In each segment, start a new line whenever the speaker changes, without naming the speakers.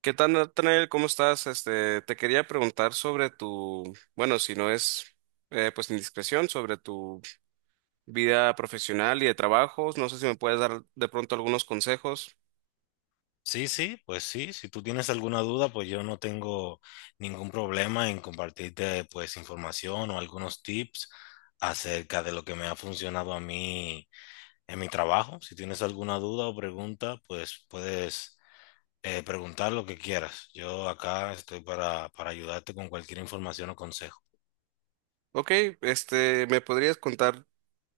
¿Qué tal, Nathaniel? ¿Cómo estás? Este, te quería preguntar sobre bueno, si no es pues indiscreción, sobre tu vida profesional y de trabajos. No sé si me puedes dar de pronto algunos consejos.
Sí, sí, pues sí, si tú tienes alguna duda, pues yo no tengo ningún problema en compartirte pues información o algunos tips acerca de lo que me ha funcionado a mí en mi trabajo. Si tienes alguna duda o pregunta, pues puedes preguntar lo que quieras. Yo acá estoy para ayudarte con cualquier información o consejo.
Ok, este, ¿me podrías contar,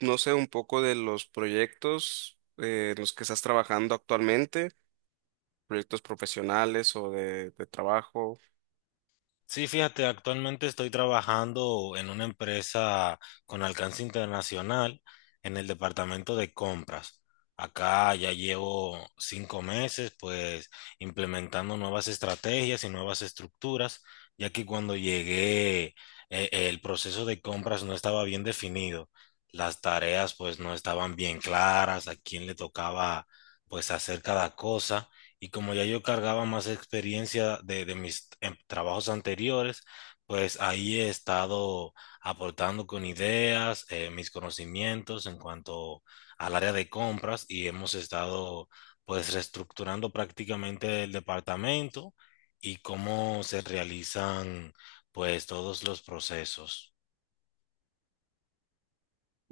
no sé, un poco de los proyectos en los que estás trabajando actualmente? Proyectos profesionales o de trabajo.
Sí, fíjate, actualmente estoy trabajando en una empresa con alcance internacional en el departamento de compras. Acá ya llevo 5 meses, pues, implementando nuevas estrategias y nuevas estructuras, ya que cuando llegué, el proceso de compras no estaba bien definido. Las tareas, pues, no estaban bien claras, a quién le tocaba, pues, hacer cada cosa. Y como ya yo cargaba más experiencia de mis trabajos anteriores, pues ahí he estado aportando con ideas, mis conocimientos en cuanto al área de compras y hemos estado pues reestructurando prácticamente el departamento y cómo se realizan pues todos los procesos.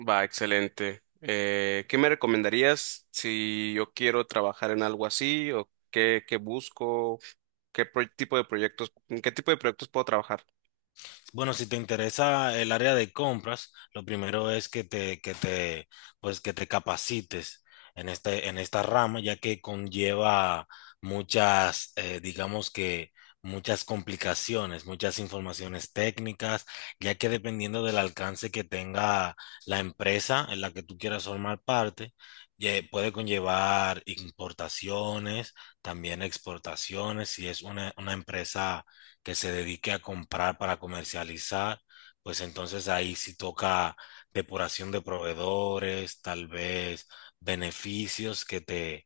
Va, excelente. ¿Qué me recomendarías si yo quiero trabajar en algo así o qué busco? ¿ Tipo de proyectos, ¿en qué tipo de proyectos puedo trabajar?
Bueno, si te interesa el área de compras, lo primero es pues que te capacites en esta rama, ya que conlleva muchas, digamos que muchas complicaciones, muchas informaciones técnicas, ya que dependiendo del alcance que tenga la empresa en la que tú quieras formar parte, puede conllevar importaciones, también exportaciones, si es una empresa que se dedique a comprar para comercializar, pues entonces ahí sí toca depuración de proveedores, tal vez beneficios que te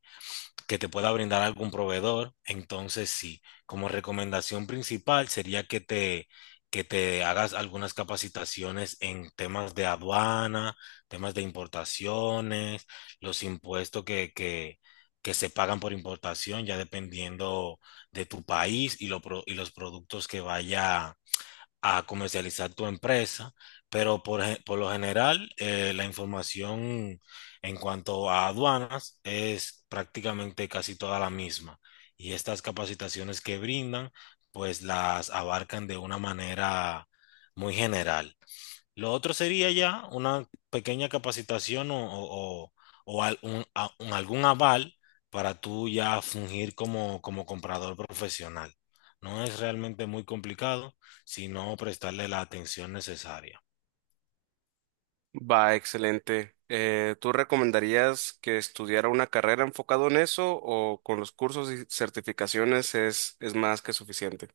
que te pueda brindar algún proveedor. Entonces, sí, como recomendación principal sería que te hagas algunas capacitaciones en temas de aduana, temas de importaciones, los impuestos que se pagan por importación, ya dependiendo de tu país y, y los productos que vaya a comercializar tu empresa, pero por lo general la información en cuanto a aduanas es prácticamente casi toda la misma y estas capacitaciones que brindan pues las abarcan de una manera muy general. Lo otro sería ya una pequeña capacitación o algún aval para tú ya fungir como comprador profesional. No es realmente muy complicado, sino prestarle la atención necesaria.
Va, excelente. ¿Tú recomendarías que estudiara una carrera enfocado en eso o con los cursos y certificaciones es más que suficiente?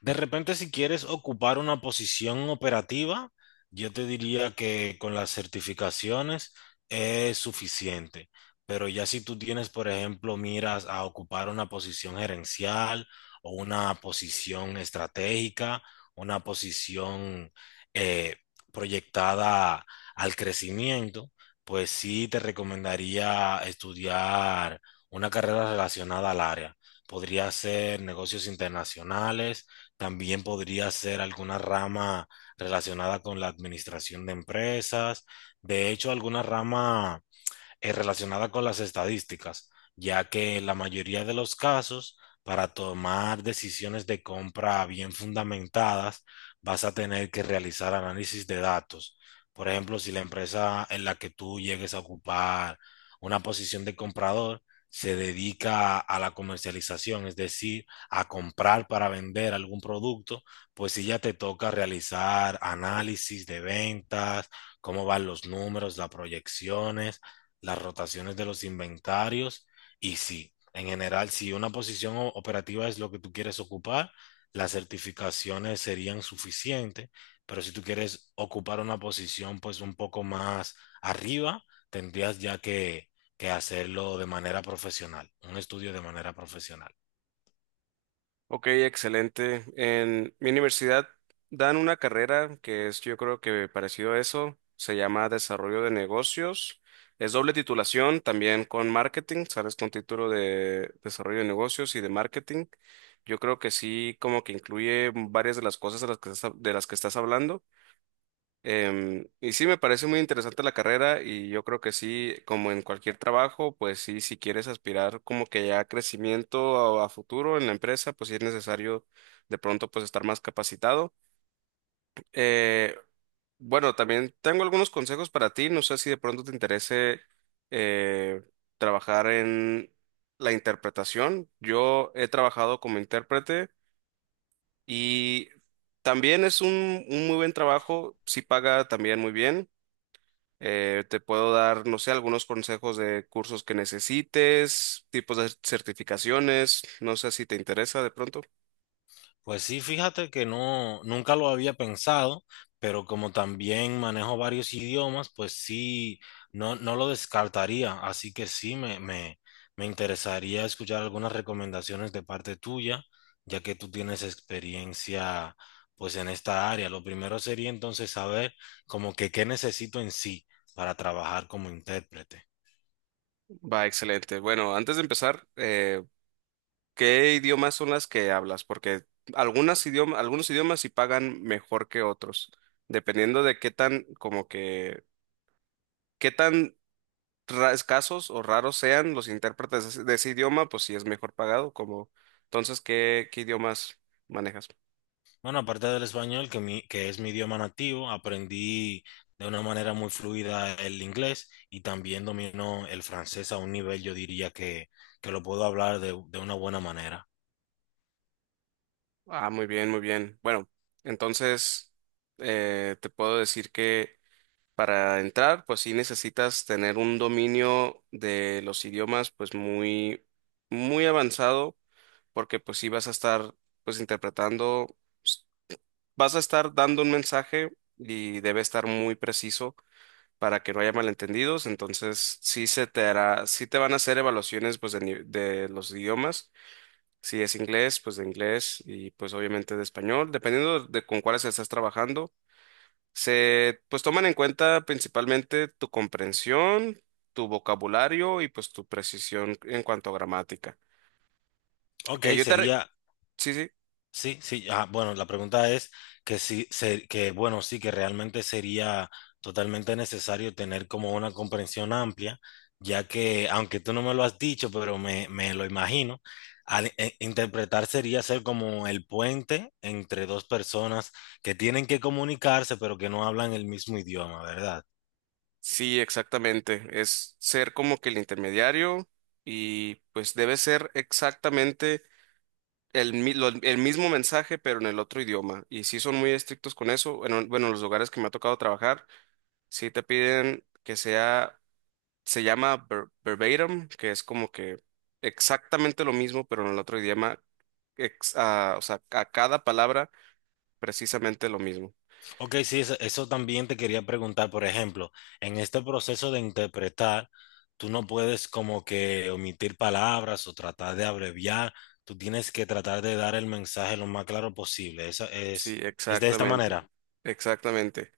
De repente, si quieres ocupar una posición operativa, yo te diría que con las certificaciones es suficiente. Pero ya si tú tienes, por ejemplo, miras a ocupar una posición gerencial o una posición estratégica, una posición eh, proyectada al crecimiento, pues sí te recomendaría estudiar una carrera relacionada al área. Podría ser negocios internacionales, también podría ser alguna rama relacionada con la administración de empresas. De hecho, alguna rama relacionada con las estadísticas, ya que en la mayoría de los casos, para tomar decisiones de compra bien fundamentadas, vas a tener que realizar análisis de datos. Por ejemplo, si la empresa en la que tú llegues a ocupar una posición de comprador se dedica a la comercialización, es decir, a comprar para vender algún producto, pues si ya te toca realizar análisis de ventas, cómo van los números, las proyecciones, las rotaciones de los inventarios y sí, en general, si una posición operativa es lo que tú quieres ocupar, las certificaciones serían suficientes, pero si tú quieres ocupar una posición pues un poco más arriba, tendrías ya que hacerlo de manera profesional, un estudio de manera profesional.
Ok, excelente. En mi universidad dan una carrera que es, yo creo que parecido a eso, se llama Desarrollo de Negocios. Es doble titulación, también con marketing, sales con título de Desarrollo de Negocios y de Marketing. Yo creo que sí, como que incluye varias de las cosas de las que de las que estás hablando. Y sí, me parece muy interesante la carrera y yo creo que sí, como en cualquier trabajo, pues sí, si quieres aspirar como que ya a crecimiento a futuro en la empresa, pues sí es necesario de pronto pues estar más capacitado. Eh, bueno, también tengo algunos consejos para ti, no sé si de pronto te interese eh, trabajar en la interpretación. Yo he trabajado como intérprete y también es un muy buen trabajo, sí paga también muy bien. Te puedo dar, no sé, algunos consejos de cursos que necesites, tipos de certificaciones, no sé si te interesa de pronto.
Pues sí, fíjate que no, nunca lo había pensado, pero como también manejo varios idiomas, pues sí, no, no lo descartaría. Así que sí, me interesaría escuchar algunas recomendaciones de parte tuya, ya que tú tienes experiencia pues en esta área. Lo primero sería entonces saber como que qué necesito en sí para trabajar como intérprete.
Va, excelente. Bueno, antes de empezar, ¿qué idiomas son las que hablas? Porque algunos idiomas sí pagan mejor que otros, dependiendo de qué tan, como que, qué tan escasos o raros sean los intérpretes de de ese idioma, pues sí es mejor pagado, como, entonces, ¿ qué idiomas manejas?
Bueno, aparte del español, que es mi idioma nativo, aprendí de una manera muy fluida el inglés y también domino el francés a un nivel, yo diría que lo puedo hablar de una buena manera.
Ah, muy bien, muy bien. Bueno, entonces te puedo decir que para entrar, pues sí necesitas tener un dominio de los idiomas, pues muy avanzado, porque pues sí vas a estar, pues interpretando, s- vas a estar dando un mensaje y debe estar muy preciso para que no haya malentendidos. Entonces sí se te hará, sí te van a hacer evaluaciones, pues de los idiomas, si es inglés, pues de inglés y pues obviamente de español, dependiendo de con cuáles estás trabajando. Se pues toman en cuenta principalmente tu comprensión, tu vocabulario y pues tu precisión en cuanto a gramática.
Ok,
Eh, yo te re-
sería.
sí, sí,
Sí, sí, ah, bueno, la pregunta es que bueno, sí, que realmente sería totalmente necesario tener como una comprensión amplia, ya que, aunque tú no me lo has dicho, pero me lo imagino, interpretar sería ser como el puente entre dos personas que tienen que comunicarse, pero que no hablan el mismo idioma, ¿verdad?
sí, exactamente. Es ser como que el intermediario y pues debe ser exactamente el mismo mensaje pero en el otro idioma. Y sí son muy estrictos con eso. Bueno, bueno, los lugares que me ha tocado trabajar, sí te piden que sea, se llama verbatim, que es como que exactamente lo mismo, pero en el otro idioma, o sea, a cada palabra precisamente lo mismo.
Ok, sí, eso también te quería preguntar, por ejemplo, en este proceso de interpretar, tú no puedes como que omitir palabras o tratar de abreviar, tú tienes que tratar de dar el mensaje lo más claro posible. Esa
Sí,
es de esta
exactamente,
manera.
exactamente.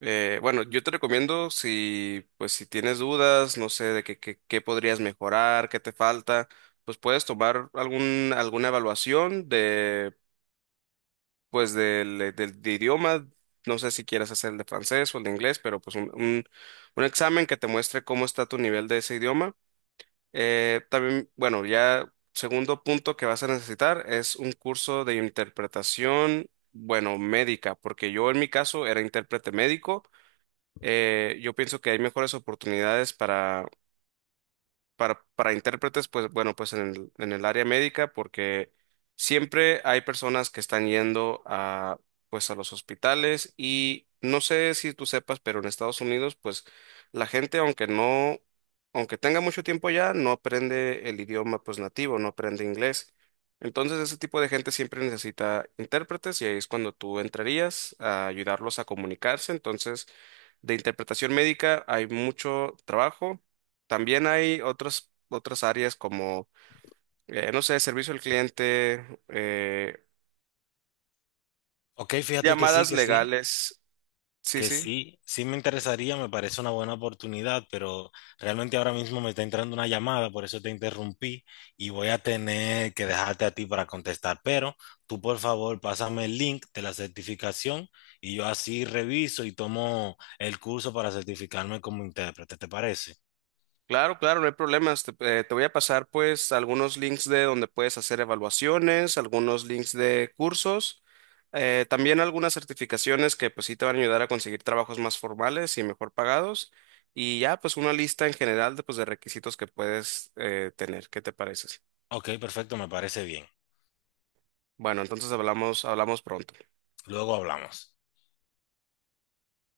Bueno, yo te recomiendo si, pues, si tienes dudas, no sé, de qué podrías mejorar, qué te falta, pues puedes tomar alguna evaluación pues de idioma, no sé si quieras hacer el de francés o el de inglés, pero pues un examen que te muestre cómo está tu nivel de ese idioma. También, bueno, ya segundo punto que vas a necesitar es un curso de interpretación, bueno, médica, porque yo en mi caso era intérprete médico. Yo pienso que hay mejores oportunidades para intérpretes, pues bueno, pues en en el área médica, porque siempre hay personas que están yendo pues a los hospitales y no sé si tú sepas, pero en Estados Unidos, pues la gente, aunque no, aunque tenga mucho tiempo ya, no aprende el idioma, pues nativo, no aprende inglés. Entonces, ese tipo de gente siempre necesita intérpretes y ahí es cuando tú entrarías a ayudarlos a comunicarse. Entonces, de interpretación médica hay mucho trabajo, también hay otras áreas como, no sé, servicio al cliente,
Ok, fíjate que sí,
llamadas
que sí.
legales. Sí,
Que
sí.
sí, sí me interesaría, me parece una buena oportunidad, pero realmente ahora mismo me está entrando una llamada, por eso te interrumpí y voy a tener que dejarte a ti para contestar. Pero tú, por favor, pásame el link de la certificación y yo así reviso y tomo el curso para certificarme como intérprete, ¿te parece?
Claro, claro, no hay problemas. Te voy a pasar pues algunos links de donde puedes hacer evaluaciones, algunos links de cursos, también algunas certificaciones que pues sí te van a ayudar a conseguir trabajos más formales y mejor pagados. Y ya pues una lista en general de, pues, de requisitos que puedes tener. ¿Qué te parece?
Ok, perfecto, me parece bien.
Bueno, entonces hablamos, hablamos pronto.
Luego hablamos.